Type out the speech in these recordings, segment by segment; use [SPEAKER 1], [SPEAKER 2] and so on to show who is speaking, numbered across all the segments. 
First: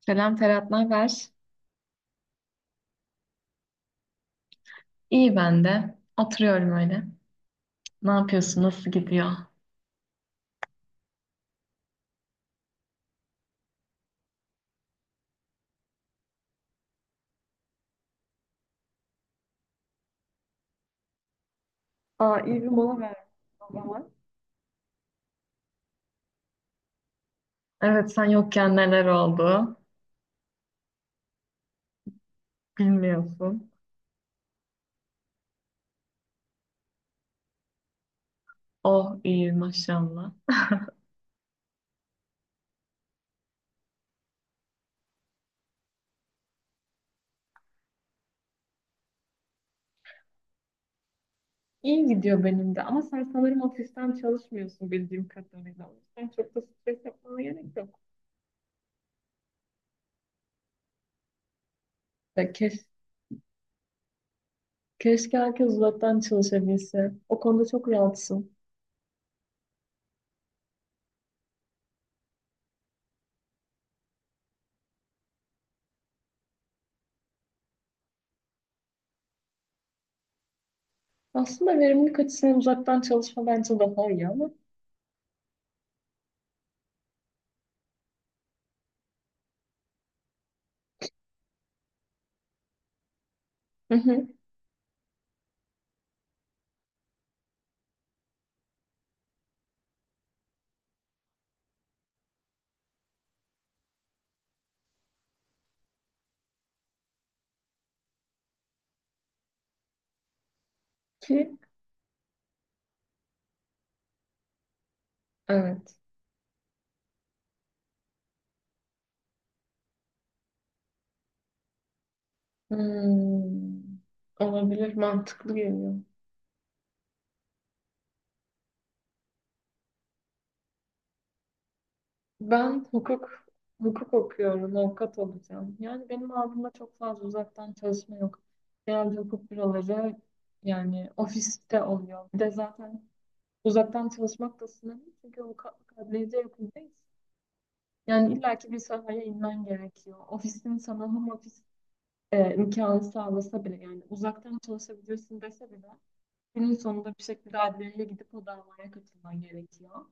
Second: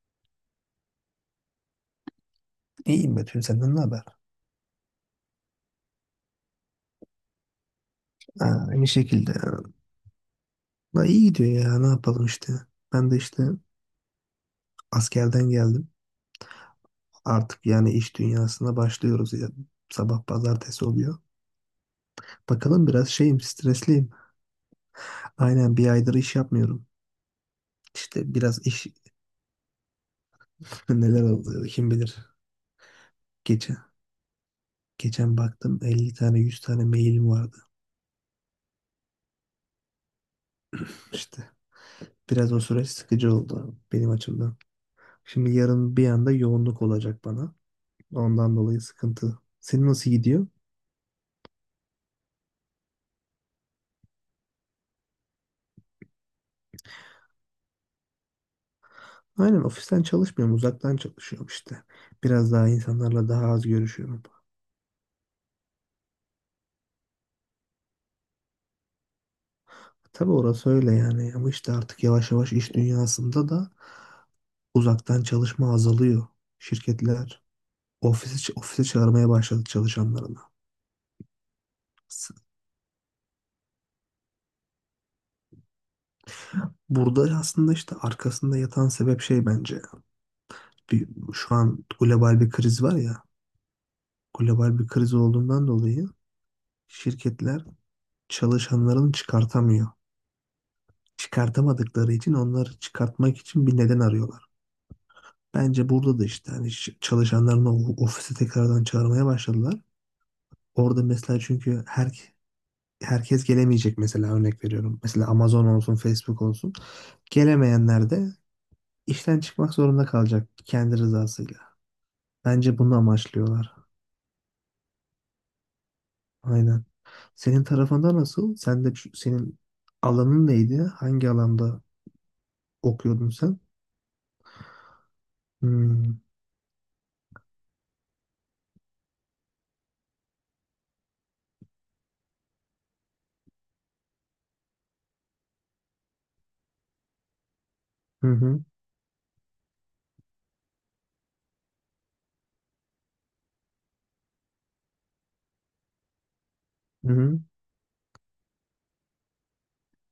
[SPEAKER 1] Selam Ferhat, ne haber?
[SPEAKER 2] İyiyim Betül, senden ne haber?
[SPEAKER 1] İyi ben de. Oturuyorum öyle. Ne yapıyorsun?
[SPEAKER 2] Ha, aynı
[SPEAKER 1] Nasıl gidiyor?
[SPEAKER 2] şekilde. Da iyi gidiyor ya, ne yapalım işte. Ben de işte askerden geldim. Artık yani iş dünyasına başlıyoruz ya. Sabah pazartesi oluyor.
[SPEAKER 1] Aa, iyi bir
[SPEAKER 2] Bakalım,
[SPEAKER 1] mola
[SPEAKER 2] biraz
[SPEAKER 1] vermiş
[SPEAKER 2] şeyim,
[SPEAKER 1] o zaman.
[SPEAKER 2] stresliyim. Aynen, bir aydır iş yapmıyorum.
[SPEAKER 1] Evet, sen
[SPEAKER 2] İşte biraz
[SPEAKER 1] yokken
[SPEAKER 2] iş
[SPEAKER 1] neler oldu?
[SPEAKER 2] neler oldu kim bilir.
[SPEAKER 1] Bilmiyorsun.
[SPEAKER 2] Geçen, geçen baktım 50 tane 100 tane mailim vardı.
[SPEAKER 1] Oh, iyi maşallah.
[SPEAKER 2] İşte biraz o süreç sıkıcı oldu benim açımdan. Şimdi yarın bir anda yoğunluk olacak bana. Ondan dolayı sıkıntı. Senin nasıl gidiyor?
[SPEAKER 1] İyi gidiyor benim de, ama sen sanırım ofisten çalışmıyorsun bildiğim kadarıyla. O yüzden çok da stres yapmana gerek yok.
[SPEAKER 2] Aynen, ofisten çalışmıyorum, uzaktan çalışıyorum işte.
[SPEAKER 1] Ya
[SPEAKER 2] Biraz daha
[SPEAKER 1] keş-
[SPEAKER 2] insanlarla daha az görüşüyorum.
[SPEAKER 1] Keşke herkes uzaktan çalışabilse. O konuda çok rahatsın.
[SPEAKER 2] Tabii, orası öyle yani, ama işte artık yavaş yavaş iş dünyasında da uzaktan çalışma azalıyor. Şirketler ofise çağırmaya başladı çalışanlarını.
[SPEAKER 1] Aslında verimlilik
[SPEAKER 2] S-
[SPEAKER 1] açısından uzaktan çalışma bence daha iyi ama.
[SPEAKER 2] Burada aslında işte arkasında yatan sebep şey bence. Bir, şu an global bir kriz var ya,
[SPEAKER 1] Hı hı.
[SPEAKER 2] global bir kriz olduğundan dolayı şirketler çalışanlarını çıkartamıyor. Çıkartamadıkları için onları çıkartmak için bir neden arıyorlar. Bence burada da işte hani çalışanlarını ofise tekrardan çağırmaya başladılar. Orada mesela
[SPEAKER 1] Ki
[SPEAKER 2] çünkü herkes gelemeyecek, mesela örnek veriyorum. Mesela Amazon olsun,
[SPEAKER 1] evet.
[SPEAKER 2] Facebook olsun. Gelemeyenler de işten çıkmak zorunda kalacak kendi rızasıyla. Bence bunu amaçlıyorlar.
[SPEAKER 1] Hmm, olabilir, mantıklı geliyor.
[SPEAKER 2] Aynen. Senin tarafında nasıl? Sen de senin alanın neydi? Hangi alanda
[SPEAKER 1] Ben
[SPEAKER 2] okuyordun
[SPEAKER 1] hukuk
[SPEAKER 2] sen?
[SPEAKER 1] hukuk okuyorum, avukat olacağım. Yani
[SPEAKER 2] Hmm.
[SPEAKER 1] benim aldığımda çok fazla uzaktan çalışma yok. Genelde hukuk büroları yani ofiste oluyor. Bir de zaten uzaktan çalışmak da sınırlı, çünkü avukatlık adliyede yapıldıyız.
[SPEAKER 2] Hı
[SPEAKER 1] Yani
[SPEAKER 2] hı.
[SPEAKER 1] illaki bir sahaya inmen gerekiyor. Ofisin sana home office imkanı sağlasa bile, yani uzaktan çalışabilirsin dese bile, günün
[SPEAKER 2] Hı
[SPEAKER 1] sonunda bir
[SPEAKER 2] hı.
[SPEAKER 1] şekilde adliyeye gidip o davaya katılman gerekiyor.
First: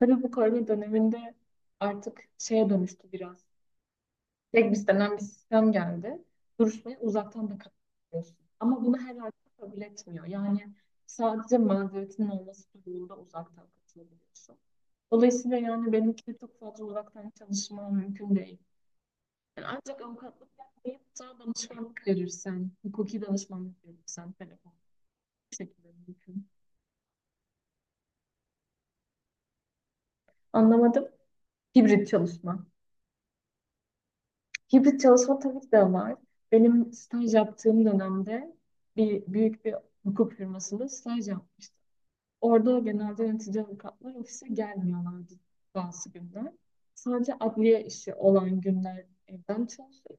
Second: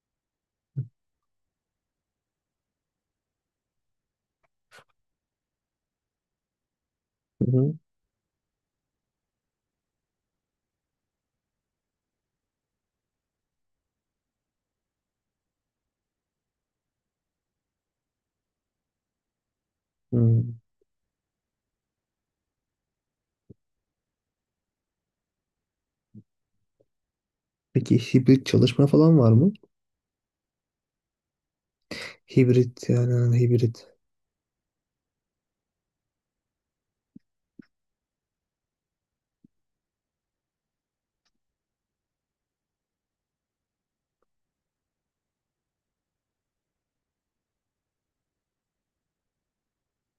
[SPEAKER 1] Tabii bu korona döneminde artık şeye dönüştü biraz. Tek biz bir sistem geldi. Duruşmayı uzaktan
[SPEAKER 2] Hı
[SPEAKER 1] da
[SPEAKER 2] hı.
[SPEAKER 1] katılıyorsun. Ama bunu herhalde kabul etmiyor. Yani sadece mazeretinin olması durumunda uzaktan katılabiliyorsun. Dolayısıyla yani benimki de çok fazla uzaktan çalışma mümkün değil. Yani ancak
[SPEAKER 2] Hı.
[SPEAKER 1] avukatlık yapmayıp da danışmanlık verirsen, hukuki danışmanlık verirsen, telefon bu şekilde mümkün.
[SPEAKER 2] Peki hibrit çalışma falan var mı?
[SPEAKER 1] Anlamadım. Hibrit çalışma.
[SPEAKER 2] Hibrit yani, ha, hibrit.
[SPEAKER 1] Hibrit çalışma tabii ki de var. Benim staj yaptığım dönemde büyük bir hukuk firmasında staj yapmıştım. Orada genelde yönetici avukatlar ofise gelmiyorlardı bazı günler. Sadece adliye işi olan günler evden çalışıyor.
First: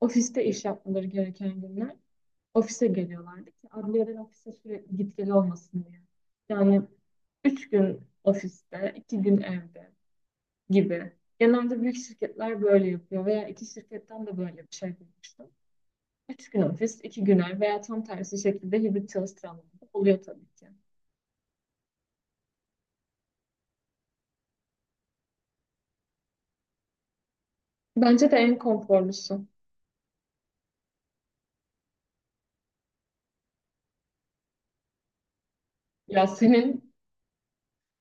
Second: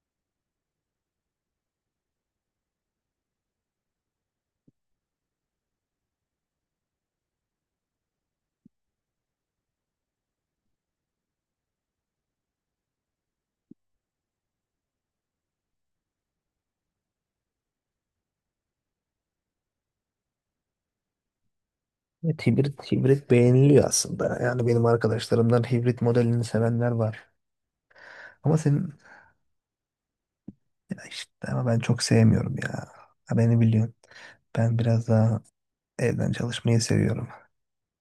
[SPEAKER 1] Ofiste iş yapmaları gereken günler ofise geliyorlardı ki adliyeden ofise sürekli git gel olmasın diye. Yani üç gün ofiste, iki gün evde gibi. Genelde büyük şirketler böyle yapıyor veya iki şirketten de böyle bir şey duymuştum. Üç gün ofis, iki gün ev veya tam tersi şekilde hibrit çalıştıranlar da oluyor tabii ki.
[SPEAKER 2] Evet, hibrit, hibrit beğeniliyor aslında. Yani benim arkadaşlarımdan hibrit modelini sevenler var.
[SPEAKER 1] Bence de en
[SPEAKER 2] Ama senin
[SPEAKER 1] konforlusu.
[SPEAKER 2] ya işte, ama ben çok sevmiyorum ya. Ha, beni biliyorsun. Ben biraz daha
[SPEAKER 1] Ya
[SPEAKER 2] evden çalışmayı
[SPEAKER 1] senin
[SPEAKER 2] seviyorum.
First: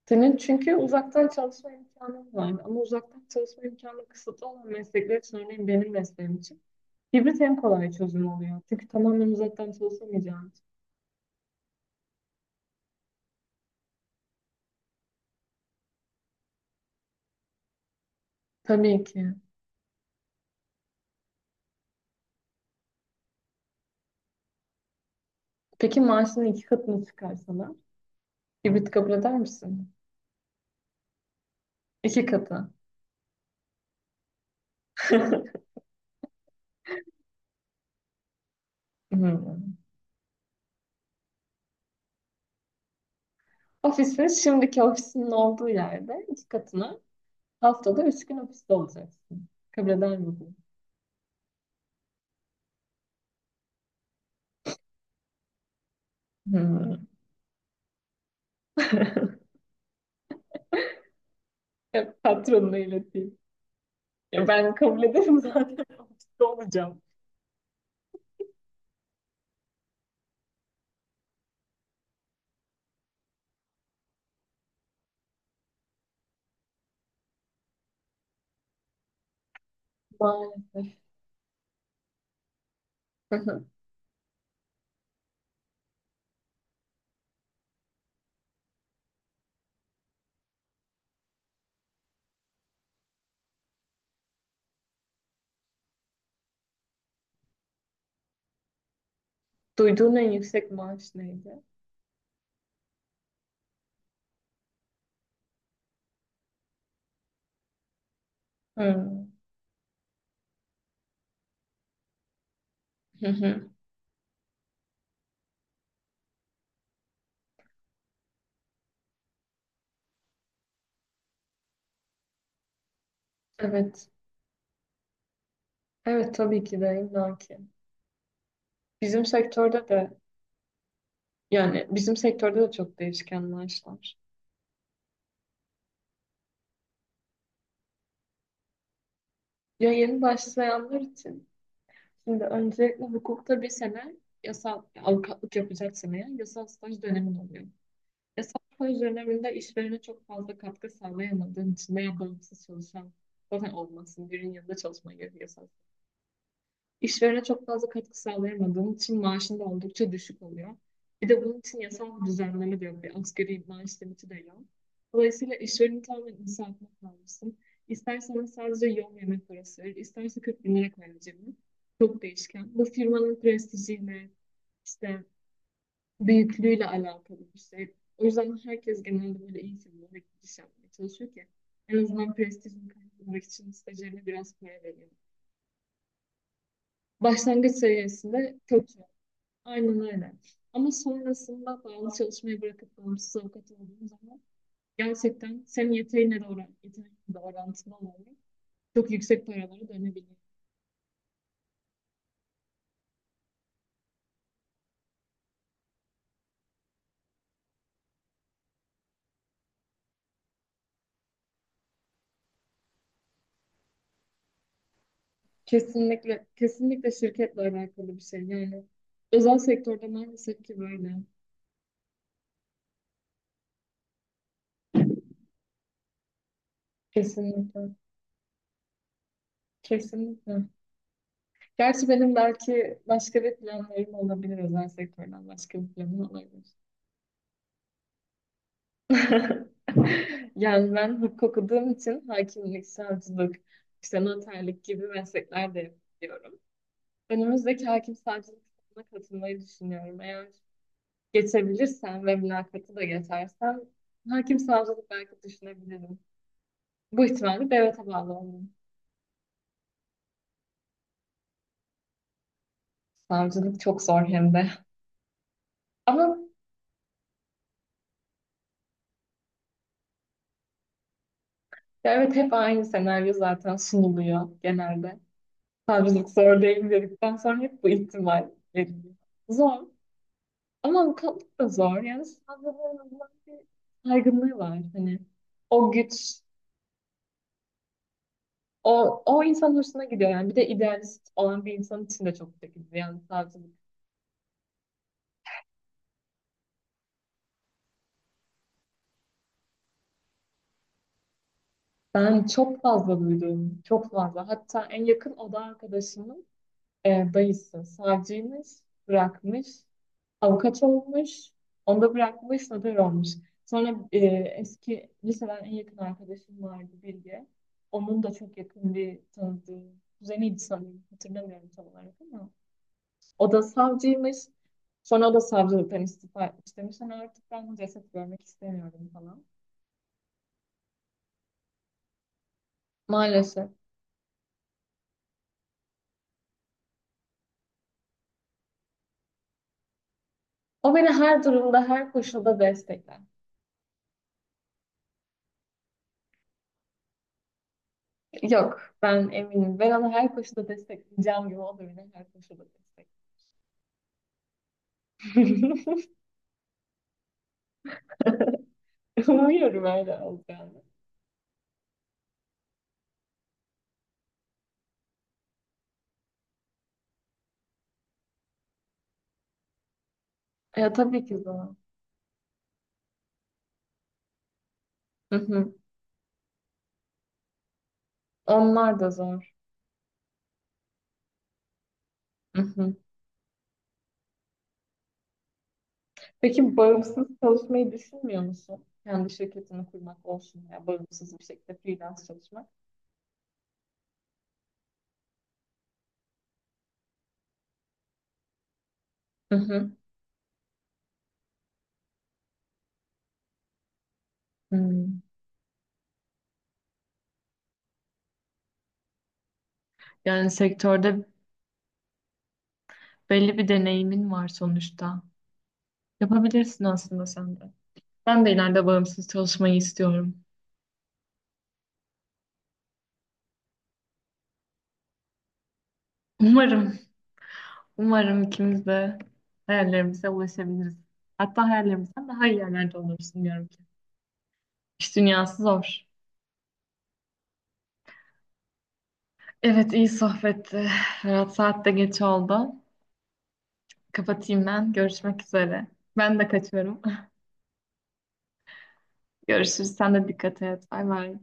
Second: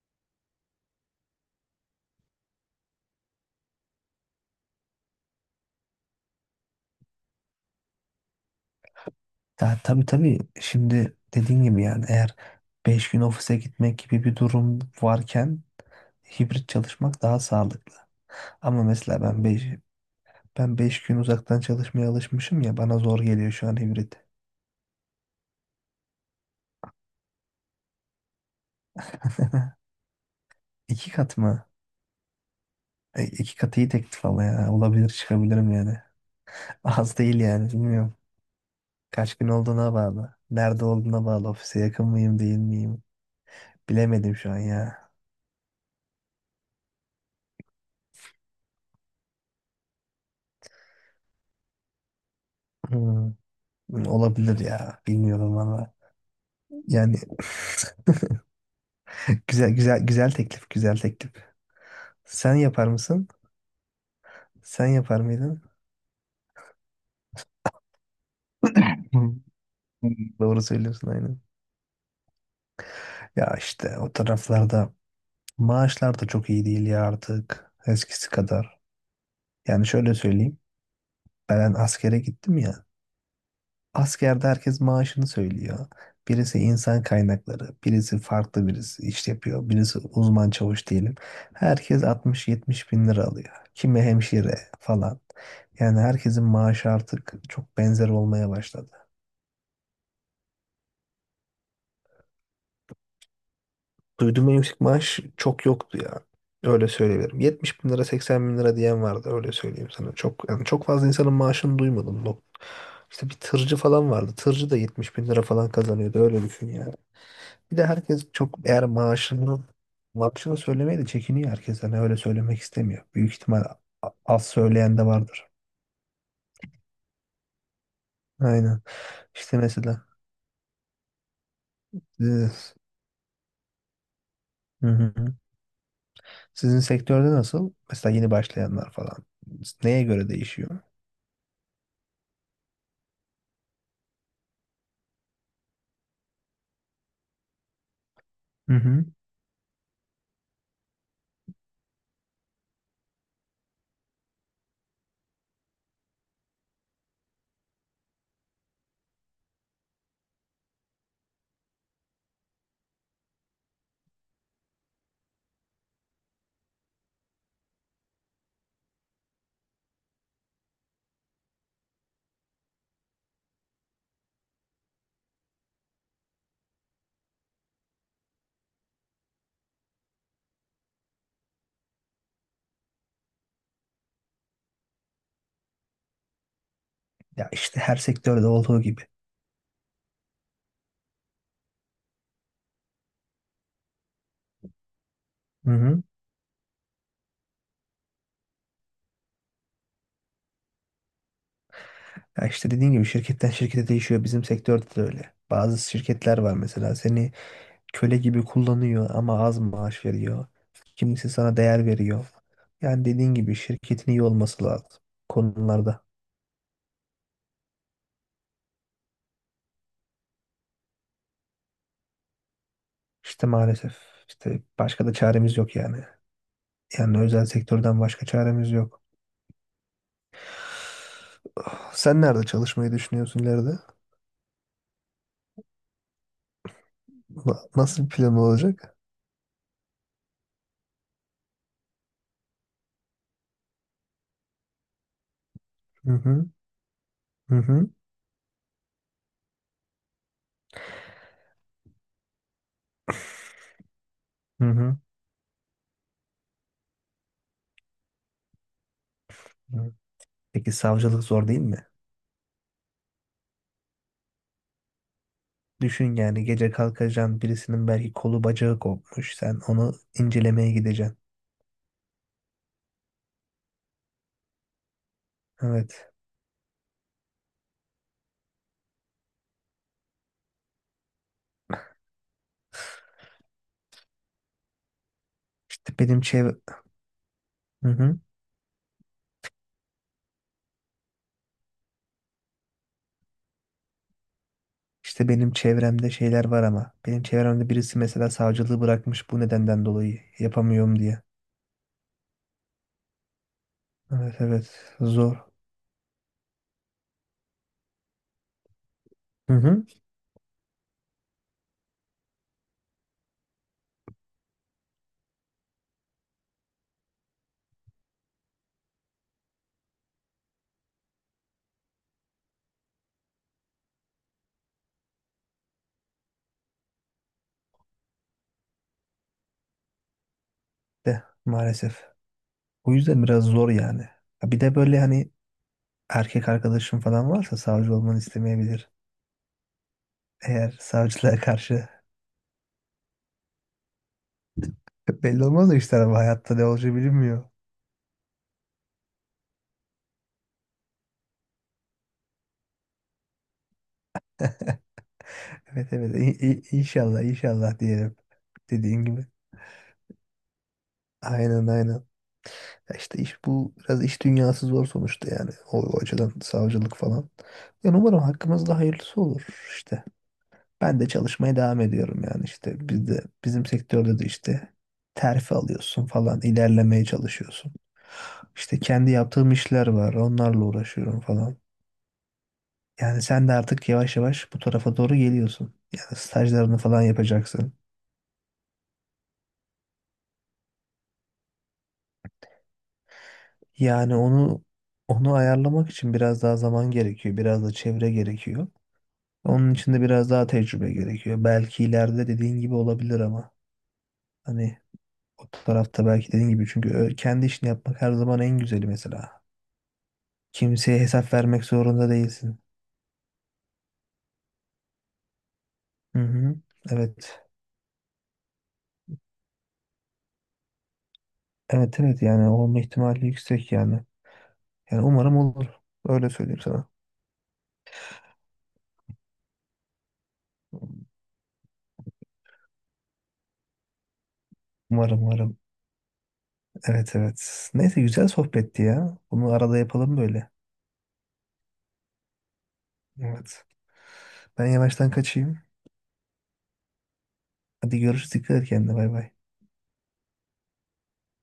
[SPEAKER 1] senin çünkü uzaktan çalışma imkanın var, ama uzaktan çalışma imkanı kısıtlı olan meslekler için, örneğin benim mesleğim için, hibrit en kolay çözüm oluyor. Çünkü tamamen uzaktan
[SPEAKER 2] Ya tabii tabii,
[SPEAKER 1] çalışamayacağın için.
[SPEAKER 2] şimdi dediğin gibi yani eğer 5 gün ofise gitmek gibi bir durum varken hibrit çalışmak daha sağlıklı. Ama
[SPEAKER 1] Tabii
[SPEAKER 2] mesela
[SPEAKER 1] ki.
[SPEAKER 2] ben 5 gün uzaktan çalışmaya alışmışım ya, bana zor geliyor şu an hibrit.
[SPEAKER 1] Peki maaşının iki katını çıkarsalar hibrit kabul eder misin?
[SPEAKER 2] İki kat mı?
[SPEAKER 1] İki katı.
[SPEAKER 2] E, iki katı iyi teklif ama ya. Olabilir, çıkabilirim yani. Az değil yani, bilmiyorum. Kaç gün
[SPEAKER 1] Hmm.
[SPEAKER 2] olduğuna bağlı. Nerede olduğuna bağlı. Ofise yakın mıyım değil miyim?
[SPEAKER 1] Ofisin
[SPEAKER 2] Bilemedim şu an
[SPEAKER 1] şimdiki
[SPEAKER 2] ya.
[SPEAKER 1] ofisinin olduğu yerde iki katına haftada üç gün ofiste olacaksın. Kabul eder misin?
[SPEAKER 2] Hmm, olabilir ya. Bilmiyorum valla.
[SPEAKER 1] Hmm.
[SPEAKER 2] Yani güzel güzel güzel teklif, güzel teklif.
[SPEAKER 1] Ya,
[SPEAKER 2] Sen
[SPEAKER 1] patronuna
[SPEAKER 2] yapar mısın?
[SPEAKER 1] ileteyim. Ya ben
[SPEAKER 2] Sen
[SPEAKER 1] kabul
[SPEAKER 2] yapar
[SPEAKER 1] ederim
[SPEAKER 2] mıydın?
[SPEAKER 1] zaten, ofiste olacağım.
[SPEAKER 2] Hı. Doğru söylüyorsun aynen. Ya işte o taraflarda maaşlar da çok iyi değil ya artık eskisi kadar. Yani şöyle söyleyeyim.
[SPEAKER 1] Maalesef.
[SPEAKER 2] Ben askere gittim ya. Askerde herkes maaşını söylüyor. Birisi insan kaynakları, birisi farklı, birisi iş yapıyor, birisi uzman çavuş diyelim. Herkes 60-70 bin lira alıyor. Kimi hemşire falan. Yani herkesin maaşı artık çok benzer olmaya başladı.
[SPEAKER 1] Duyduğun en yüksek maaş neydi?
[SPEAKER 2] Duyduğum en yüksek maaş çok yoktu ya. Öyle söyleyebilirim. 70 bin lira, 80 bin lira diyen vardı.
[SPEAKER 1] Hmm.
[SPEAKER 2] Öyle söyleyeyim sana. Çok yani, çok fazla insanın maaşını duymadım.
[SPEAKER 1] Hı
[SPEAKER 2] İşte bir
[SPEAKER 1] hı.
[SPEAKER 2] tırcı falan vardı. Tırcı da 70 bin lira falan kazanıyordu. Öyle düşün. Bir de herkes çok, eğer maaşını söylemeye de çekiniyor herkes. Hani öyle söylemek istemiyor. Büyük ihtimal
[SPEAKER 1] Evet.
[SPEAKER 2] az söyleyen de vardır.
[SPEAKER 1] Evet, tabii ki de illaki.
[SPEAKER 2] Aynen.
[SPEAKER 1] Bizim
[SPEAKER 2] İşte
[SPEAKER 1] sektörde
[SPEAKER 2] mesela
[SPEAKER 1] de Yani bizim sektörde de
[SPEAKER 2] siz-
[SPEAKER 1] çok değişken maaşlar.
[SPEAKER 2] hı hı. Sizin sektörde nasıl? Mesela yeni başlayanlar falan.
[SPEAKER 1] Ya,
[SPEAKER 2] Neye
[SPEAKER 1] yeni
[SPEAKER 2] göre değişiyor?
[SPEAKER 1] başlayanlar için şimdi öncelikle hukukta bir sene yasal avukatlık yapacaksan eğer, yasal staj dönemin oluyor. Yasal
[SPEAKER 2] Hı
[SPEAKER 1] staj
[SPEAKER 2] hı.
[SPEAKER 1] döneminde işverene çok fazla katkı sağlayamadığın için veya bağımsız çalışan zaten olmasın. Birinin yanında çalışmaya gerek yasal. İşverene çok fazla katkı sağlayamadığın için maaşın da oldukça düşük oluyor. Bir de bunun için yasal bir düzenleme de yok. Bir asgari maaş limiti de yok. Dolayısıyla işvereni tamamen inisiyatifine kalmışsın. İstersen ona sadece yol yemek parası verir, isterse 40 bin lira koyar cebine. Çok değişken. Bu firmanın prestijiyle, işte büyüklüğüyle alakalı bir şey. O yüzden herkes genelde böyle iyi firmalara giriş yapmaya çalışıyor ki en azından prestijini kaybetmek için stajyerine biraz para veriyor.
[SPEAKER 2] Ya
[SPEAKER 1] Başlangıç
[SPEAKER 2] işte, her sektörde
[SPEAKER 1] seviyesinde
[SPEAKER 2] olduğu
[SPEAKER 1] kötü.
[SPEAKER 2] gibi.
[SPEAKER 1] Aynen öyle. Ama sonrasında bağlı çalışmayı bırakıp bağımsız avukat olduğum zaman gerçekten
[SPEAKER 2] Hı
[SPEAKER 1] senin
[SPEAKER 2] hı.
[SPEAKER 1] yeteneğine de oran, yeteneğinle de orantılı olarak çok yüksek paralara dönebiliyor.
[SPEAKER 2] Ya işte dediğin gibi, şirketten şirkete değişiyor. Bizim sektörde de öyle. Bazı şirketler var mesela, seni köle gibi kullanıyor ama az maaş veriyor. Kimisi sana değer veriyor. Yani dediğin gibi, şirketin iyi olması lazım konularda.
[SPEAKER 1] Kesinlikle, kesinlikle şirketle alakalı bir şey. Yani özel sektörde maalesef ki böyle.
[SPEAKER 2] İşte maalesef, işte başka da çaremiz yok yani. Yani özel
[SPEAKER 1] Kesinlikle.
[SPEAKER 2] sektörden başka çaremiz yok.
[SPEAKER 1] Kesinlikle.
[SPEAKER 2] Ah,
[SPEAKER 1] Gerçi
[SPEAKER 2] sen
[SPEAKER 1] benim
[SPEAKER 2] nerede çalışmayı
[SPEAKER 1] belki
[SPEAKER 2] düşünüyorsun
[SPEAKER 1] başka bir
[SPEAKER 2] ileride?
[SPEAKER 1] planlarım olabilir, özel sektörden başka bir planım olabilir.
[SPEAKER 2] Nasıl bir plan olacak?
[SPEAKER 1] Yani ben hukuk okuduğum için hakimlik, savcılık, işte noterlik gibi meslekler de
[SPEAKER 2] Hı hı,
[SPEAKER 1] yapıyorum.
[SPEAKER 2] hı
[SPEAKER 1] Önümüzdeki
[SPEAKER 2] hı,
[SPEAKER 1] hakim savcılık sınavına katılmayı düşünüyorum. Eğer geçebilirsem ve mülakatı da geçersem, hakim
[SPEAKER 2] hı hı.
[SPEAKER 1] savcılık belki düşünebilirim. Bu ihtimalle devlete bağlı olmalıyım.
[SPEAKER 2] Hı. Peki savcılık zor değil mi?
[SPEAKER 1] Savcılık çok zor hem de.
[SPEAKER 2] Düşün
[SPEAKER 1] Ama
[SPEAKER 2] yani, gece kalkacaksın, birisinin belki kolu bacağı kopmuş. Sen onu incelemeye gideceksin.
[SPEAKER 1] ya evet, hep aynı senaryo zaten sunuluyor genelde.
[SPEAKER 2] Evet.
[SPEAKER 1] Savcılık zor değil dedikten sonra hep bu ihtimal veriliyor. Zor. Ama avukatlık da zor. Yani savcılığın Allah'ın bir saygınlığı var. Hani o
[SPEAKER 2] İşte benim
[SPEAKER 1] güç,
[SPEAKER 2] çev... Hı hı.
[SPEAKER 1] o insan hoşuna gidiyor. Yani bir de idealist olan bir insan için de çok çekici. Yani savcılık.
[SPEAKER 2] İşte benim çevremde şeyler var ama. Benim çevremde birisi mesela savcılığı bırakmış bu nedenden dolayı. Yapamıyorum diye.
[SPEAKER 1] Ben çok fazla duydum. Çok
[SPEAKER 2] Evet
[SPEAKER 1] fazla. Hatta
[SPEAKER 2] evet,
[SPEAKER 1] en yakın
[SPEAKER 2] zor.
[SPEAKER 1] oda arkadaşımın dayısı savcıymış,
[SPEAKER 2] Hı
[SPEAKER 1] bırakmış.
[SPEAKER 2] hı.
[SPEAKER 1] Avukat olmuş, onu da bırakmış, sanatör olmuş. Sonra eski liseden en yakın arkadaşım vardı, Bilge. Onun da çok yakın bir tanıdığı, kuzeniydi sanırım, hatırlamıyorum tam olarak ama. O da savcıymış. Sonra o da savcılıktan istifa etmiş, demiş, hani artık ben ceset görmek istemiyorum falan.
[SPEAKER 2] De maalesef. O yüzden biraz
[SPEAKER 1] Maalesef.
[SPEAKER 2] zor yani. Ha, bir de böyle hani erkek arkadaşım falan varsa savcı olmanı istemeyebilir. Eğer
[SPEAKER 1] O beni
[SPEAKER 2] savcılığa
[SPEAKER 1] her durumda,
[SPEAKER 2] karşı
[SPEAKER 1] her koşulda destekler.
[SPEAKER 2] belli olmaz o işler ama hayatta ne olacağı bilinmiyor.
[SPEAKER 1] Yok, ben eminim. Ben onu her koşulda destekleyeceğim gibi o da beni her koşulda destekler.
[SPEAKER 2] Evet evet, inşallah inşallah diyelim, dediğin gibi.
[SPEAKER 1] Umuyorum öyle olacağını.
[SPEAKER 2] Aynen aynen. Ya İşte iş bu, biraz iş dünyası zor sonuçta yani, o açıdan savcılık falan. Yani umarım hakkımızda hayırlısı olur işte.
[SPEAKER 1] Ya,
[SPEAKER 2] Ben de
[SPEAKER 1] tabii ki
[SPEAKER 2] çalışmaya
[SPEAKER 1] zor.
[SPEAKER 2] devam ediyorum yani, işte biz de bizim sektörde de işte
[SPEAKER 1] Hı
[SPEAKER 2] terfi
[SPEAKER 1] hı.
[SPEAKER 2] alıyorsun falan, ilerlemeye çalışıyorsun. İşte
[SPEAKER 1] Onlar da
[SPEAKER 2] kendi yaptığım
[SPEAKER 1] zor.
[SPEAKER 2] işler var, onlarla uğraşıyorum falan.
[SPEAKER 1] Hı hı.
[SPEAKER 2] Yani sen de artık yavaş yavaş bu tarafa doğru geliyorsun. Yani
[SPEAKER 1] Peki
[SPEAKER 2] stajlarını falan
[SPEAKER 1] bağımsız
[SPEAKER 2] yapacaksın.
[SPEAKER 1] çalışmayı düşünmüyor musun? Kendi şirketini kurmak olsun ya bağımsız bir şekilde freelance çalışmak.
[SPEAKER 2] Yani onu ayarlamak için biraz daha zaman gerekiyor, biraz da çevre gerekiyor.
[SPEAKER 1] Hı
[SPEAKER 2] Onun
[SPEAKER 1] hı.
[SPEAKER 2] için de biraz daha tecrübe gerekiyor. Belki ileride dediğin gibi olabilir ama hani
[SPEAKER 1] Hmm.
[SPEAKER 2] o tarafta belki dediğin gibi, çünkü kendi işini yapmak her zaman en güzeli mesela.
[SPEAKER 1] Yani
[SPEAKER 2] Kimseye
[SPEAKER 1] sektörde
[SPEAKER 2] hesap vermek zorunda değilsin.
[SPEAKER 1] belli bir deneyimin var sonuçta.
[SPEAKER 2] Hı hı.
[SPEAKER 1] Yapabilirsin aslında
[SPEAKER 2] Evet.
[SPEAKER 1] sen de. Ben de ileride bağımsız çalışmayı istiyorum.
[SPEAKER 2] Evet evet, yani olma ihtimali yüksek yani. Yani umarım olur. Öyle söyleyeyim sana.
[SPEAKER 1] Umarım, umarım ikimiz de hayallerimize ulaşabiliriz. Hatta hayallerimizden daha iyi yerlerde oluruz diyorum ki. İş
[SPEAKER 2] Umarım umarım.
[SPEAKER 1] dünyası zor.
[SPEAKER 2] Evet evet. Neyse, güzel sohbetti ya. Bunu arada
[SPEAKER 1] Evet, iyi
[SPEAKER 2] yapalım böyle.
[SPEAKER 1] sohbetti. Ferhat, saat de geç oldu.
[SPEAKER 2] Evet. Ben
[SPEAKER 1] Kapatayım ben.
[SPEAKER 2] yavaştan
[SPEAKER 1] Görüşmek
[SPEAKER 2] kaçayım.
[SPEAKER 1] üzere. Ben de kaçıyorum.
[SPEAKER 2] Hadi görüşürüz. Dikkat et kendine. Bay bay.
[SPEAKER 1] Görüşürüz. Sen de dikkat et. Bay bay.